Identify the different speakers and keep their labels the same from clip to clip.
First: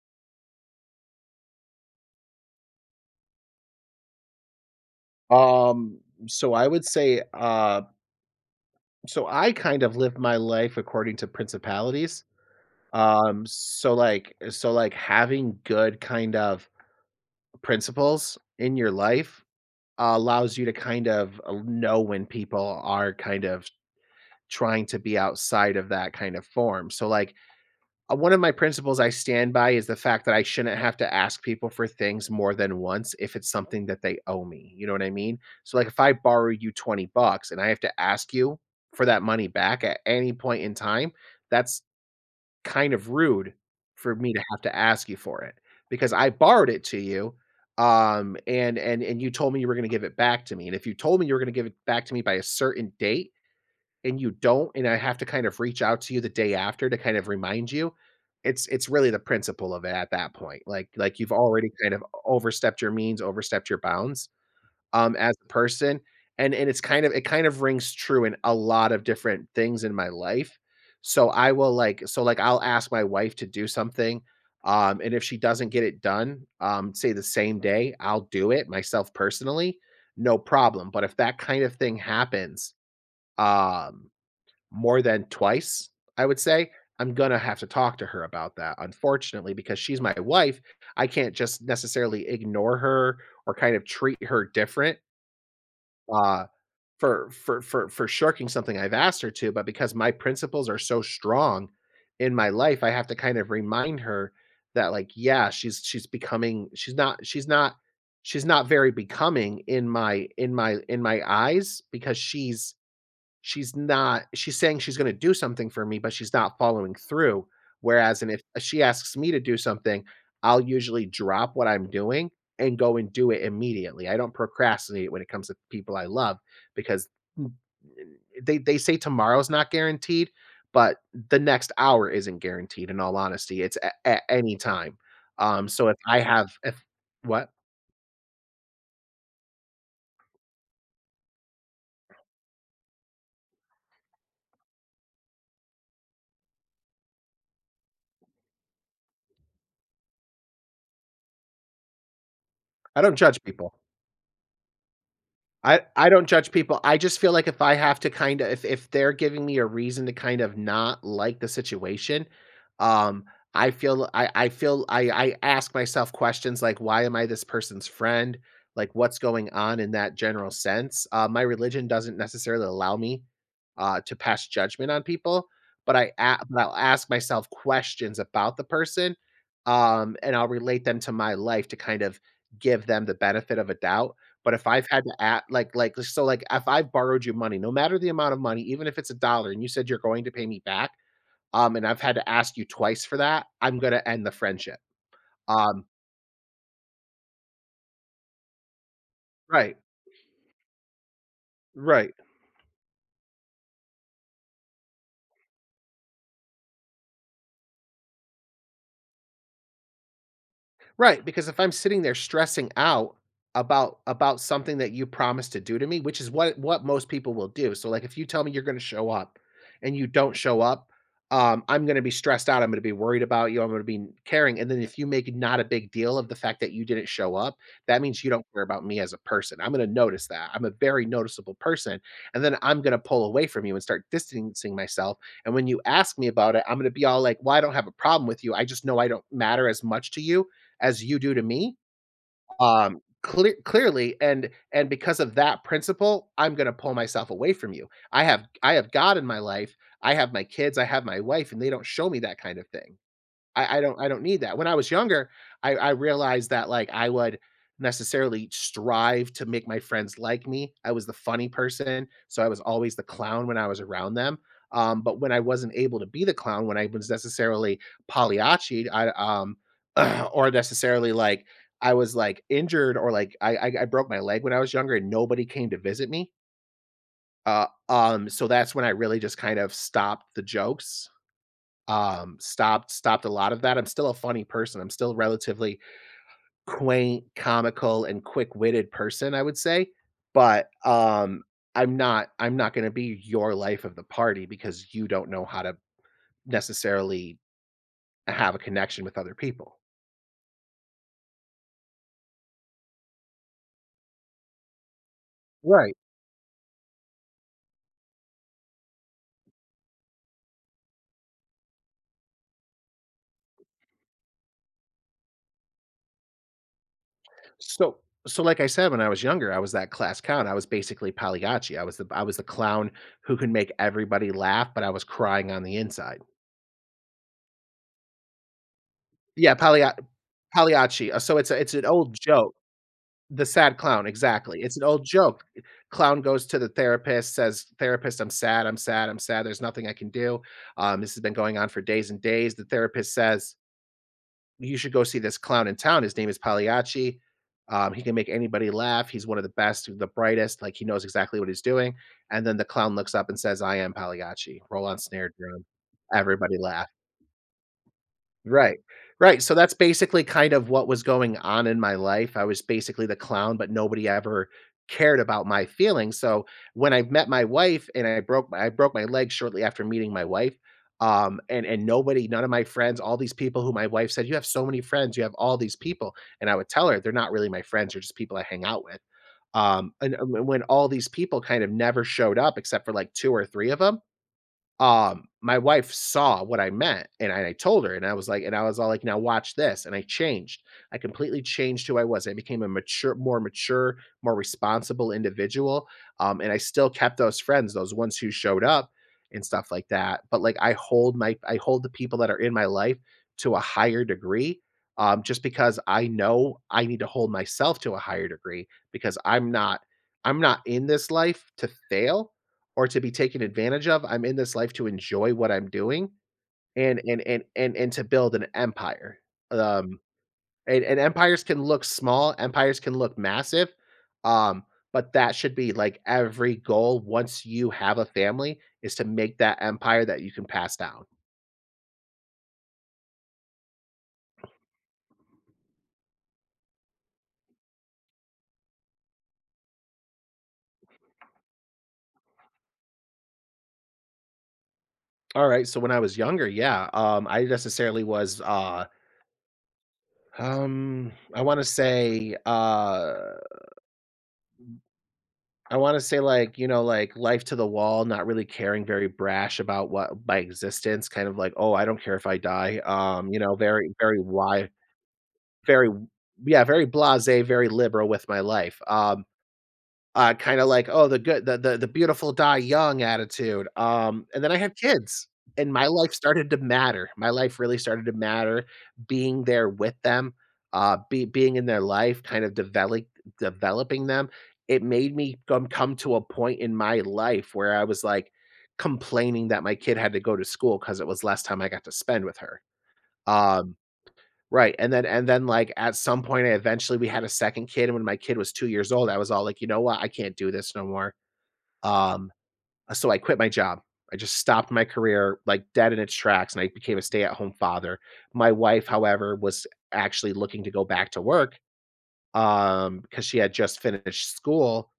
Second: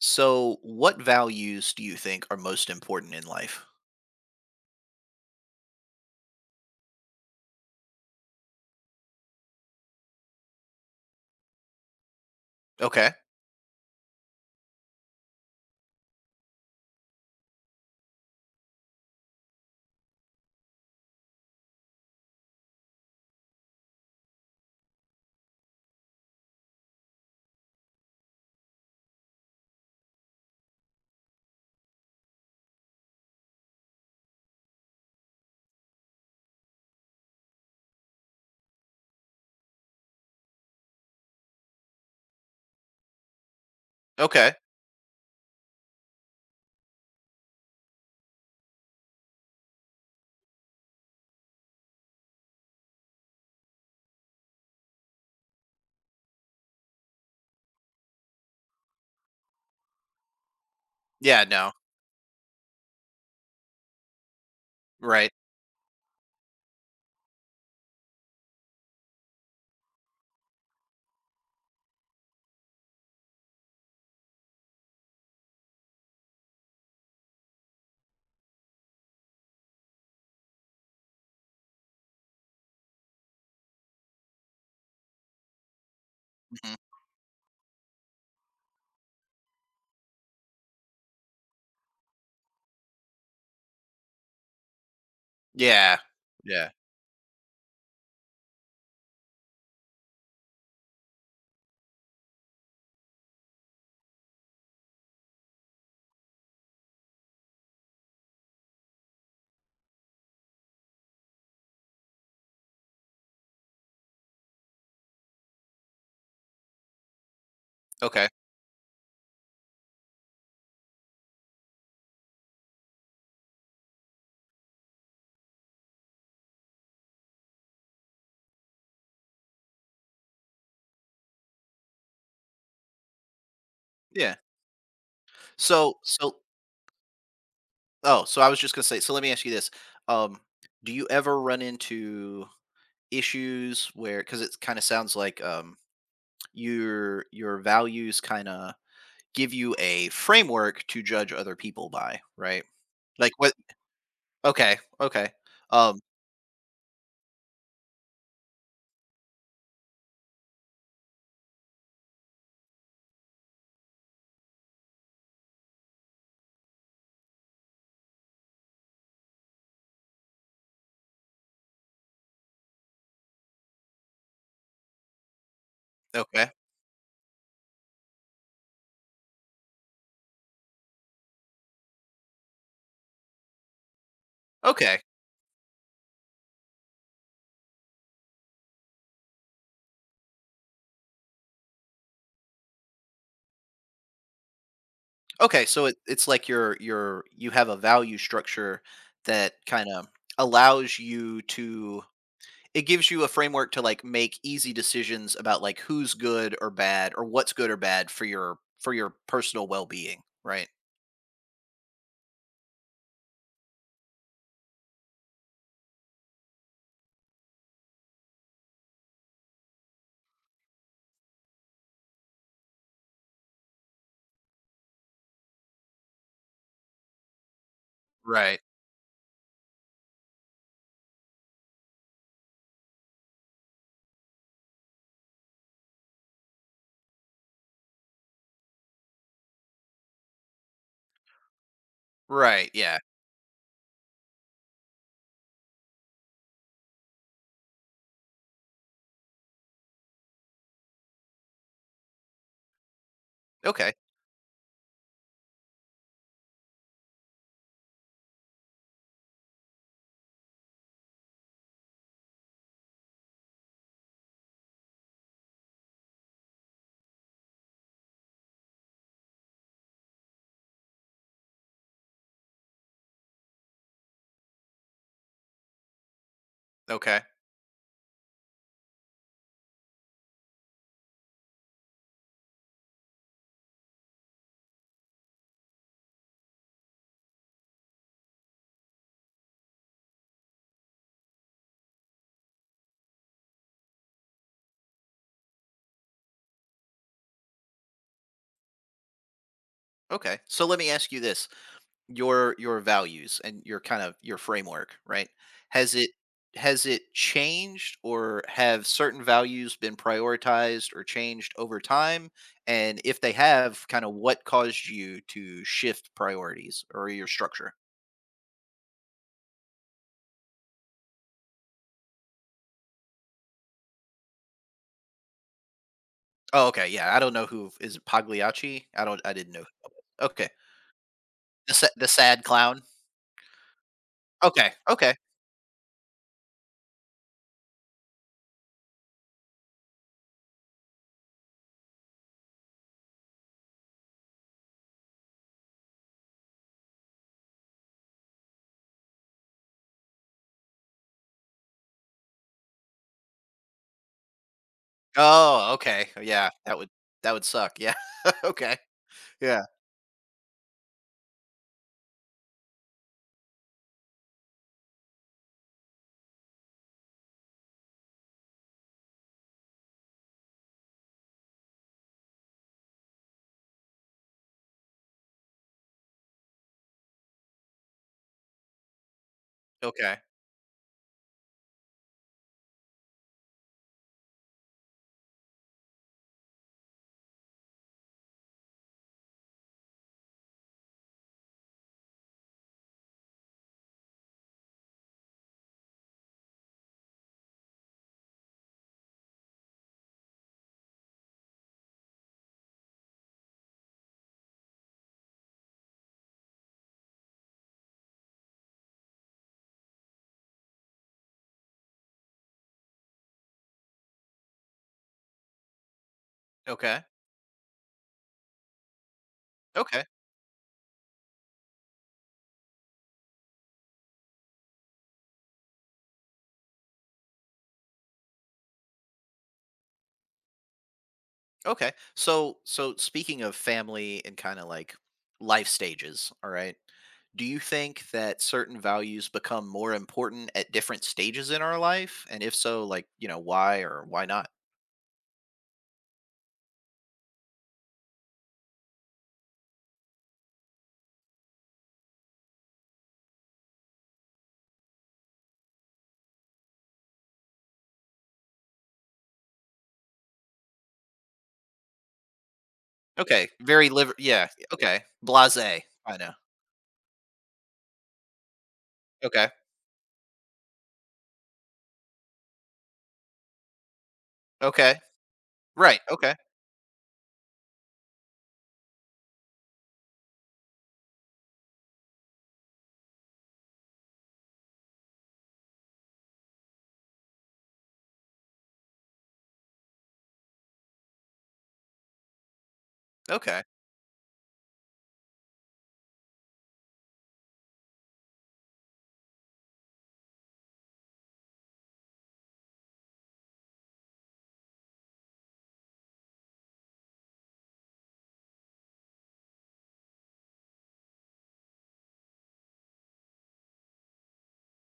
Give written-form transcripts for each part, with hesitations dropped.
Speaker 1: So, what values do you think are most important in life?
Speaker 2: Um, so I would say, so I kind of live my life according to principalities.
Speaker 1: Okay.
Speaker 2: So like having good kind of principles in your life allows you to kind of know when people are kind of trying to be outside of that kind of form. So like, one of my principles I stand by is the fact that I shouldn't have to ask people for things more than once if it's something that they owe me. You know what I mean? So, like, if I borrow you $20 and I have to ask you for that money back at any point in time, that's kind of rude for me to
Speaker 1: Okay.
Speaker 2: have to ask you for it because I borrowed it to you, and you told me you were going to give it back to me, and if you told me you were going to give it back to me by a certain date and you don't, and I have to kind of reach out to you the day after to kind of remind you, it's really the principle of it at that point. Like you've
Speaker 1: Yeah.
Speaker 2: already
Speaker 1: No.
Speaker 2: kind of overstepped your means, overstepped your bounds,
Speaker 1: Right.
Speaker 2: as a person. And it's kind of it kind of rings true in a lot of different things in my life. So like I'll ask my wife to do something. And if she doesn't get it done, say the same day, I'll do it myself personally, no problem. But if that kind of thing happens, um more than twice, I would say.
Speaker 1: Hmm.
Speaker 2: I'm gonna have to talk to her about that, unfortunately, because she's my wife. I can't just necessarily ignore her or kind of treat her different,
Speaker 1: Yeah.
Speaker 2: uh,
Speaker 1: Yeah.
Speaker 2: for shirking something I've asked her to, but because my principles are so strong in my life, I have to kind of remind her that, like, yeah, she's becoming she's not she's not she's not very becoming in my eyes because she's not she's saying she's gonna do something for me, but she's not following through, whereas
Speaker 1: Okay.
Speaker 2: and if she asks me to do something, I'll usually drop what I'm doing and go and do it immediately. I don't procrastinate when it comes to people I love because n they say tomorrow's not guaranteed, but the next hour isn't guaranteed, in all honesty. It's a at
Speaker 1: Yeah.
Speaker 2: any time. So if
Speaker 1: So,
Speaker 2: I
Speaker 1: so,
Speaker 2: have if What?
Speaker 1: oh, so I was just gonna say. So, let me ask you this. um, Do you ever run into issues where, because it kind of sounds like, your values kind of give you a framework to judge other people by, right?
Speaker 2: I don't
Speaker 1: Like
Speaker 2: judge
Speaker 1: what?
Speaker 2: people.
Speaker 1: Okay. Okay. Um.
Speaker 2: I don't judge people. I just feel like if I have to kinda if they're giving me a reason to kind of not like the situation, um, I feel I feel I ask myself questions like, "Why am I this person's friend?" Like, "What's going on?" in that general sense. My religion doesn't necessarily allow me, to pass judgment on people,
Speaker 1: Okay.
Speaker 2: but I'll ask myself questions about the person, and I'll relate them to my life to kind of give them the benefit of a doubt. But if I've
Speaker 1: Okay.
Speaker 2: had to act like if I've borrowed you money, no matter the amount of money, even if it's a dollar and you said you're going to pay me back, and I've had to ask you twice for that, I'm gonna end the friendship.
Speaker 1: Okay,
Speaker 2: Um,
Speaker 1: so it's like you have a value structure that
Speaker 2: right,
Speaker 1: kind of allows you to —
Speaker 2: right.
Speaker 1: it gives you a framework to, like, make easy decisions about, like, who's good or bad or what's good or bad for your personal well-being, right?
Speaker 2: Right, because if I'm sitting there stressing out about something that you promised to do to me, which is what most people will do. So like if you tell me you're going to show up and you don't show up, I'm going to be stressed out. I'm going to be worried about you. I'm going to be caring. And then if you make not a big deal of the fact that you didn't show up, that means you don't
Speaker 1: Right.
Speaker 2: care about me as a person. I'm going to notice that. I'm a very noticeable person. And then I'm going to pull away from you and start distancing myself. And when you ask me about it, I'm going to be all like, well, I don't have a problem with you. I just know I don't matter as much to you as you do to me,
Speaker 1: Right. Yeah.
Speaker 2: clearly, and because of that principle, I'm gonna pull myself away from you. I have God in my life, I have my kids, I have my wife, and they don't show me that kind of thing.
Speaker 1: Okay.
Speaker 2: I don't need that. When I was younger, I realized that, like, I would necessarily strive to make my friends like me. I was the funny person, so I was always the clown when I was around them. But when I wasn't able to be the clown, when I was necessarily Pagliacci'd, or necessarily, like, I was, like, injured or, like, I broke my leg when I was younger and nobody came to visit me.
Speaker 1: Okay.
Speaker 2: So that's when I really just kind of stopped the jokes, stopped a lot of that. I'm still a funny person. I'm still relatively quaint, comical, and quick-witted person, I would say. But, I'm not gonna be your life of the party because you don't know how to necessarily have a connection with other people.
Speaker 1: Okay. So let me ask you this. Your values and your kind of your framework, right? Has
Speaker 2: Right.
Speaker 1: it has it changed, or have certain values been prioritized or changed over time? And if they have, kind of what caused you to shift priorities or your structure?
Speaker 2: So so like I said, when I was younger, I was that class clown. I was basically Pagliacci. I was the clown who could make everybody laugh, but I was crying on the inside.
Speaker 1: Oh, okay. Yeah. I don't know, who is it, Pagliacci? I didn't
Speaker 2: Yeah,
Speaker 1: know.
Speaker 2: Paglia
Speaker 1: Okay.
Speaker 2: Pagliacci. So it's a
Speaker 1: The
Speaker 2: it's an
Speaker 1: sa- the
Speaker 2: old
Speaker 1: sad
Speaker 2: joke.
Speaker 1: clown.
Speaker 2: The sad clown, exactly.
Speaker 1: Okay.
Speaker 2: It's an old
Speaker 1: Okay.
Speaker 2: joke. Clown goes to the therapist, says, "Therapist, I'm sad, I'm sad, I'm sad. There's nothing I can do. This has been going on for days and days." The therapist says, "You should go see this clown in town. His name is Pagliacci. He can make anybody laugh. He's one of the best, the brightest. Like he knows exactly what he's doing." And then the clown looks up and says, "I am Pagliacci. Roll on snare drum.
Speaker 1: Oh, okay. Yeah.
Speaker 2: Everybody
Speaker 1: That would
Speaker 2: laugh."
Speaker 1: that would suck. Yeah. Okay.
Speaker 2: Right. Right, so
Speaker 1: Yeah.
Speaker 2: that's basically kind of what was going on in my life. I was basically the clown, but nobody ever cared about my feelings, so when I met my wife and I broke my leg shortly after meeting my wife, and nobody none of my friends, all these people who my wife said, "You have so many friends, you have all these people," and I would tell her, "They're not really my friends, they're just people I hang out with."
Speaker 1: Okay.
Speaker 2: When all these people kind of never showed up except for like 2 or 3 of them. My wife saw what I meant, and I told her, and I was like and I was all like, "Now watch this," and I changed. I completely changed who I was. I became a mature, more responsible individual, and I still kept those friends, those ones who showed up and stuff like that, but, like, I hold the people that are in my life to a higher degree, just because I know I need to hold myself to a higher degree because I'm not in this life to fail, or to be taken advantage of. I'm in this life to enjoy what I'm doing and
Speaker 1: Okay.
Speaker 2: and and and and to build an empire. Um,
Speaker 1: Okay.
Speaker 2: and empires can look small, empires can look massive. Um, but that should be like every goal once you have a family is to make that empire that you can pass down.
Speaker 1: Okay. So speaking of family and kind of like life stages, all right. Do you think that certain values become more important at different stages in our life? And if so, like, you know, why or why not?
Speaker 2: All right. So when I was younger, yeah, I necessarily was I want to say I wanna say, like, you know, like, life to the wall, not really caring, very brash about what my existence, kind of like, "Oh, I don't care if I die," you
Speaker 1: Okay.
Speaker 2: know,
Speaker 1: Very
Speaker 2: very,
Speaker 1: liver,
Speaker 2: very
Speaker 1: yeah.
Speaker 2: wide,
Speaker 1: Okay. Blasé.
Speaker 2: very
Speaker 1: I know.
Speaker 2: yeah, very blasé, very liberal with my life,
Speaker 1: Okay.
Speaker 2: kinda like, "Oh, the good the beautiful die young" attitude, and then I had
Speaker 1: Okay.
Speaker 2: kids, and my
Speaker 1: Right.
Speaker 2: life
Speaker 1: Okay.
Speaker 2: started to matter. My life really started to matter, being there with them, be being in their life, kind of developing them. It made me come to a point in my life where I was, like, complaining that my kid had to go to school because it was less time I got to spend with her.
Speaker 1: Okay.
Speaker 2: Um Right, and then like, at some point, I eventually we had a second kid, and when my kid was 2 years old, I was all like, "You know what? "I can't do this no more." Um, so I quit my job. I just stopped my career, like, dead in its tracks, and I became a stay-at-home father. My wife, however, was actually looking to go back to work, because she had just finished school.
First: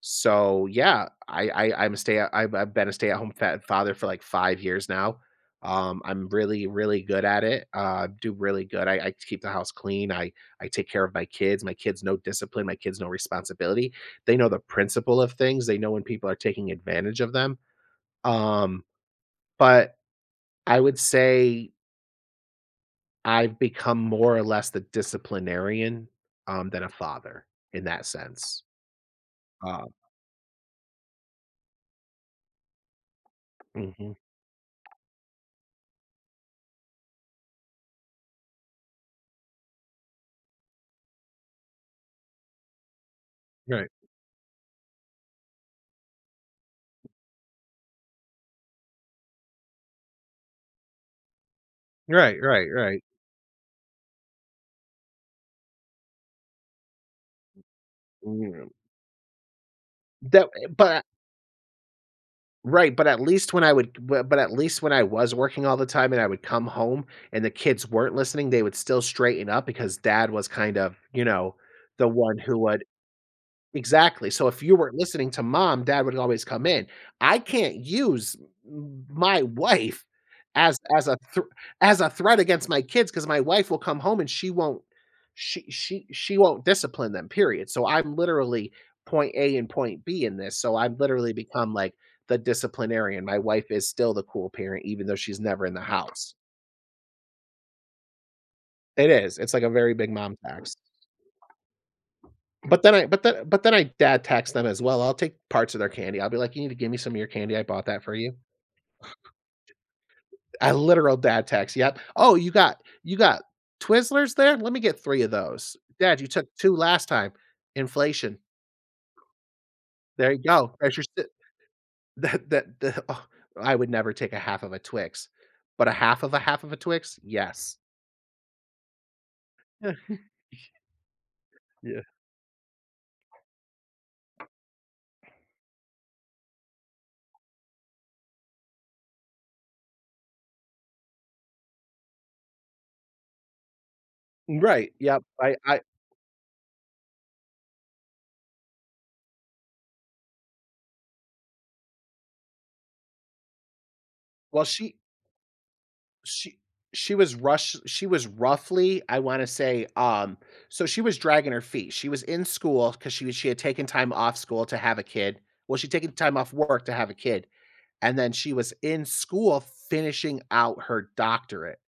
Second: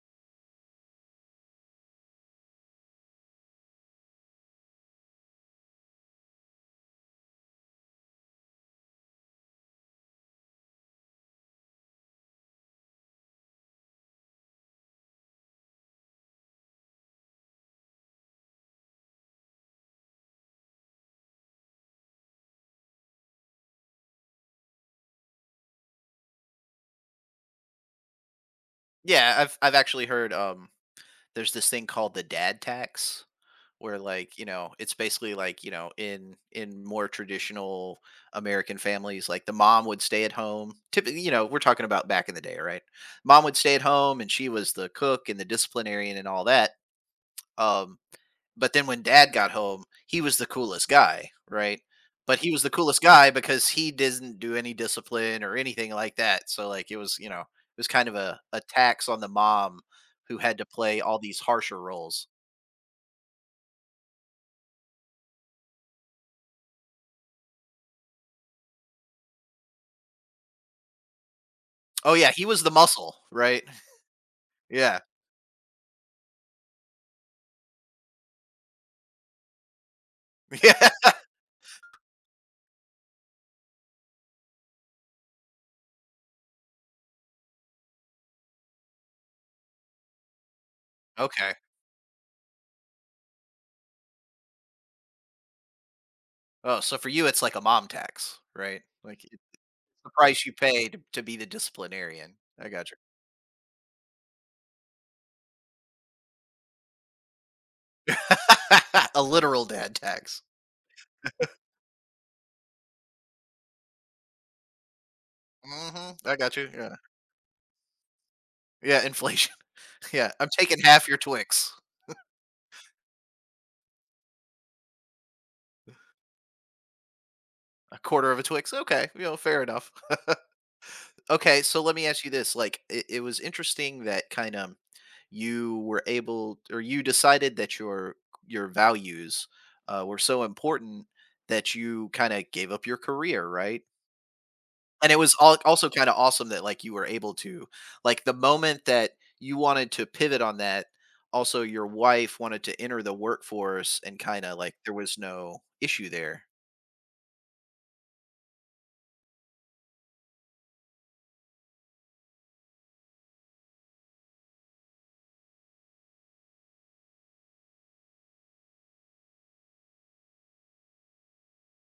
Speaker 2: So, yeah, I've been a stay-at-home fa father for, like, 5 years now. I'm really, really good at it, do really good. I keep the house clean. I take care of my kids. My kids know discipline. My kids know responsibility. They know the principle of things. They know when people are taking advantage of them. Um, but I would say I've become more or less the disciplinarian, than a father in that sense.
Speaker 1: Yeah, I've
Speaker 2: Uh,
Speaker 1: actually heard, there's this thing called the dad tax, where,
Speaker 2: Mhm.
Speaker 1: like, you know, it's basically like, you know, in more traditional American families, like, the mom would stay at home typically, you know, we're talking about back in the day, right? Mom would stay at
Speaker 2: Right.
Speaker 1: home, and she was the cook and the disciplinarian and all that, um, but then when dad got home, he was the coolest guy, right? But
Speaker 2: Right,
Speaker 1: he was
Speaker 2: right,
Speaker 1: the coolest
Speaker 2: right.
Speaker 1: guy because he didn't do any discipline or anything like that, so, like, it was, you know, it was kind of a
Speaker 2: Mm,
Speaker 1: tax on the mom who
Speaker 2: that
Speaker 1: had to
Speaker 2: eh,
Speaker 1: play
Speaker 2: but
Speaker 1: all these harsher roles.
Speaker 2: right, but at least when I was working all the time and I would come home and the kids weren't listening, they would still straighten up because dad was kind of, you know, the
Speaker 1: Oh yeah,
Speaker 2: one
Speaker 1: he
Speaker 2: who
Speaker 1: was the
Speaker 2: would.
Speaker 1: muscle, right?
Speaker 2: Exactly, so if you were
Speaker 1: Yeah.
Speaker 2: listening to mom, dad would always come in. I can't use m my wife
Speaker 1: Yeah.
Speaker 2: as a thr as a threat against my kids because my wife will come home and she won't discipline them, period, so I'm literally point A and point B in this, so I've literally
Speaker 1: Okay.
Speaker 2: become, like, the disciplinarian. My wife is still the cool parent even though she's never in the house.
Speaker 1: Oh, so for you, it's like a mom tax, right?
Speaker 2: It
Speaker 1: Like,
Speaker 2: is,
Speaker 1: it's
Speaker 2: it's like a very big
Speaker 1: the
Speaker 2: mom
Speaker 1: price you
Speaker 2: tax.
Speaker 1: pay to be the disciplinarian. I
Speaker 2: But
Speaker 1: got
Speaker 2: then
Speaker 1: you.
Speaker 2: I but then but then I dad tax them as well. I'll take parts of their candy. I'll be like, "You need to give me some of your candy. I bought that for you."
Speaker 1: A literal dad tax.
Speaker 2: A literal dad tax. Yep. "Oh, you got Twizzlers there? Let me get 3 of those."
Speaker 1: Hmm.
Speaker 2: "Dad, you
Speaker 1: I
Speaker 2: took
Speaker 1: got you.
Speaker 2: 2
Speaker 1: Yeah.
Speaker 2: last time." Inflation.
Speaker 1: Yeah. Inflation. Yeah.
Speaker 2: There you
Speaker 1: I'm
Speaker 2: go.
Speaker 1: taking
Speaker 2: There's your
Speaker 1: half your
Speaker 2: si
Speaker 1: Twix.
Speaker 2: that that the oh, I would never take a half of a Twix, but a half of a half of a Twix? Yes.
Speaker 1: A quarter of a Twix. Okay. You know, fair enough. Okay. So let
Speaker 2: Yeah.
Speaker 1: me ask you this. Like, it was interesting that, kind of, you were able — or you decided that your values, were so important that you kind of gave up your career, right?
Speaker 2: Right.
Speaker 1: And it
Speaker 2: Yep.
Speaker 1: was
Speaker 2: I
Speaker 1: al
Speaker 2: I
Speaker 1: also kinda awesome that, like, you were able to — like, the moment that you wanted to pivot on that, also your wife wanted to enter the workforce and, kinda,
Speaker 2: well,
Speaker 1: like, there was no issue there.
Speaker 2: She she was roughly, I wanna say, so she was dragging her feet. She was in school because she had taken time off school to have a kid. Well, she'd taken time off work to have a kid, and then she was in school finishing out her doctorate.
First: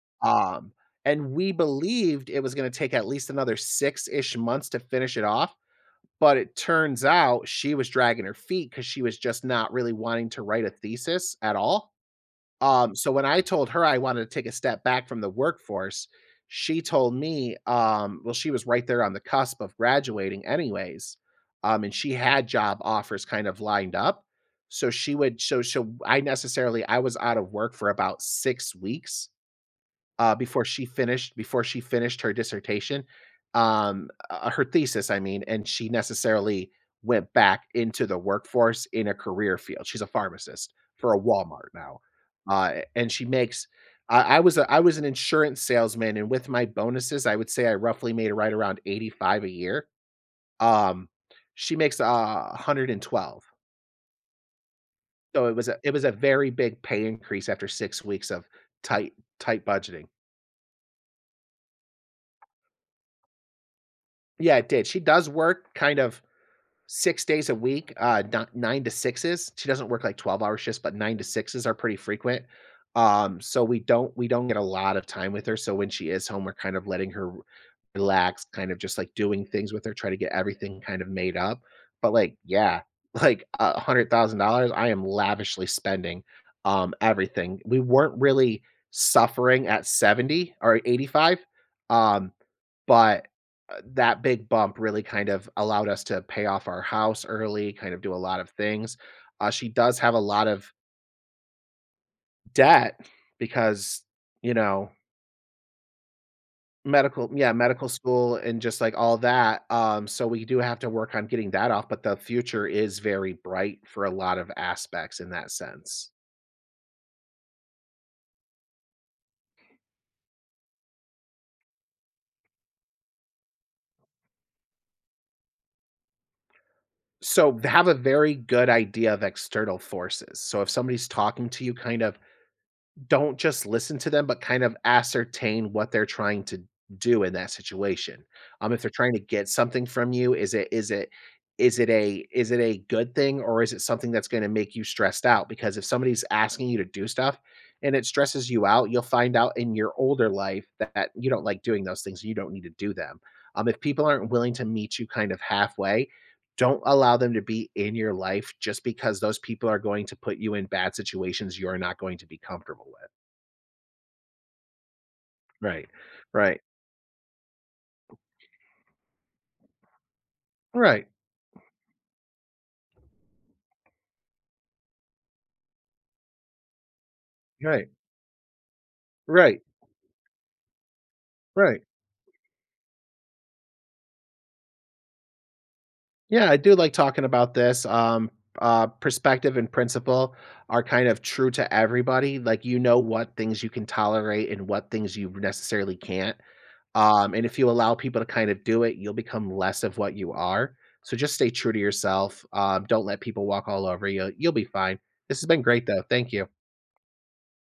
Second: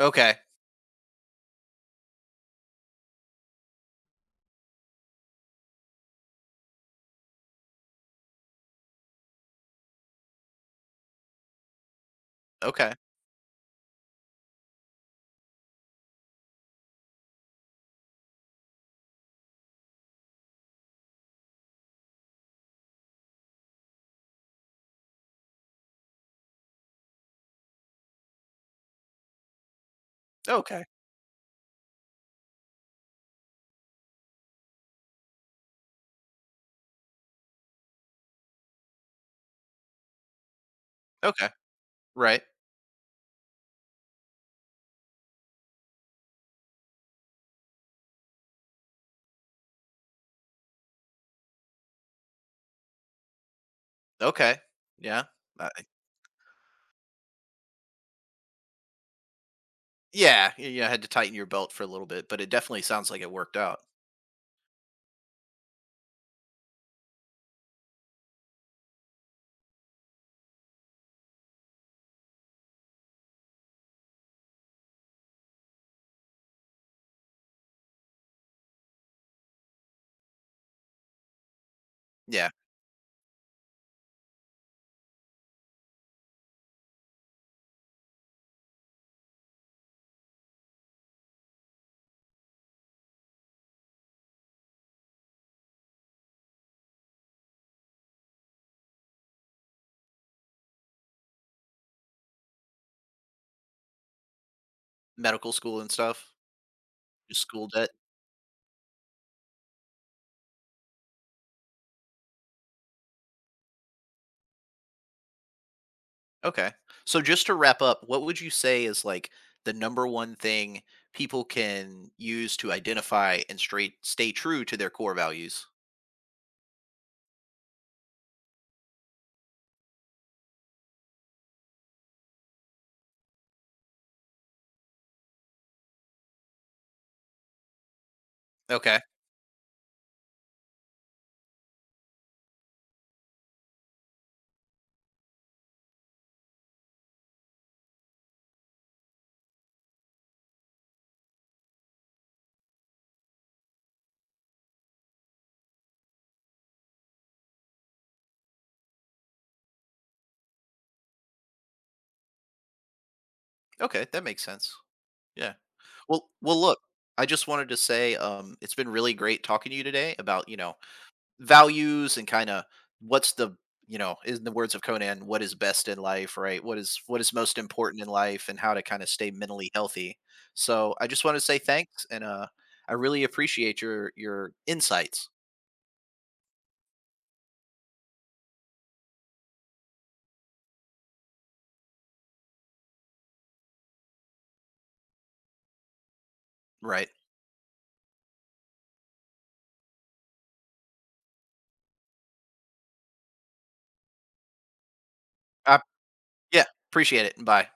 Speaker 1: Okay.
Speaker 2: Um, and we believed it was gonna take at least another 6-ish months to finish it off, but it turns out she was dragging her feet because she was just not really wanting to write a thesis at all.
Speaker 1: Okay.
Speaker 2: So when I told her I wanted to take a step back from the workforce, she told me, well, she was right there on the cusp of graduating anyways. And she had job offers kind of lined up. So she would so so I necessarily I was out of work for about 6 weeks before
Speaker 1: Okay.
Speaker 2: she finished before she finished her dissertation, her thesis, I mean, and she necessarily went back into the workforce in a career field. She's a pharmacist for a
Speaker 1: Okay.
Speaker 2: Walmart now,
Speaker 1: Right.
Speaker 2: and she makes. I I was an insurance salesman, and with my bonuses, I would say I roughly made right around 85K a year. Um, she makes 112.
Speaker 1: Okay. Yeah.
Speaker 2: So it
Speaker 1: Uh,
Speaker 2: was it was a very big pay increase after 6 weeks of tight tight budgeting.
Speaker 1: yeah, y yeah, had to tighten your belt for a little bit, but it definitely sounds like it worked out.
Speaker 2: Yeah, it did. She does work kind of 6 days a week, ni 9 to 6s. She doesn't work like 12-hour shifts, but 9 to 6s are pretty frequent. So we don't get a lot of time with her, so when she is home, we're kind of letting her relax, kind of just, like, doing things with her, try to get everything kind of made up. But, like,
Speaker 1: Yeah.
Speaker 2: yeah, like, a $100,000 I am lavishly spending, everything. We weren't really suffering at 70 or 85, um, but that big bump really kind of allowed us to pay off our house early, kind of do a lot of things. She does have a lot of debt because, you know,
Speaker 1: Medical school and stuff?
Speaker 2: medical,
Speaker 1: Your
Speaker 2: yeah,
Speaker 1: school
Speaker 2: medical
Speaker 1: debt?
Speaker 2: school and just like all that. So we do have to work on getting that off, but the future is very bright for a lot of aspects in that sense.
Speaker 1: Okay. So just to wrap up, what would you say is, like, the number one thing people can use to identify and straight stay true to their core values?
Speaker 2: So have a very good idea of external forces. So if somebody's talking to you, kind of. Don't just listen to them, but kind of ascertain what they're trying to do in that situation. If they're
Speaker 1: Okay.
Speaker 2: trying to get something from you, is it a is it a good thing or is it something that's going to make you stressed out? Because if somebody's asking you to do stuff and it stresses you out, you'll find out in your older life that you don't like doing those things. You don't need to do them. If people aren't willing to meet you kind of halfway, don't allow them to be in your life just because those people are going to put you in bad situations you're not going to be comfortable with.
Speaker 1: Okay, that makes sense. Yeah.
Speaker 2: Right.
Speaker 1: Well,
Speaker 2: Right.
Speaker 1: look, I just wanted to say, it's been really great talking to you today about, you know,
Speaker 2: Right.
Speaker 1: values and kind of what's the — you know, in the words of Conan, what is best in life, right? What is — what is most
Speaker 2: Right.
Speaker 1: important in life, and how to kind of stay
Speaker 2: Right.
Speaker 1: mentally healthy. So I just want to say
Speaker 2: Right.
Speaker 1: thanks, and, I really appreciate your insights.
Speaker 2: Yeah, I do like talking about this. Perspective and principle are kind of true to everybody. Like, you know what things you can tolerate and what things you necessarily can't.
Speaker 1: Right.
Speaker 2: And if you allow people to kind of do it, you'll become less of what you are. So just stay true to yourself. Don't let people walk all over you. You'll be fine. This has been
Speaker 1: I,
Speaker 2: great, though. Thank you.
Speaker 1: yeah, appreciate it. Bye.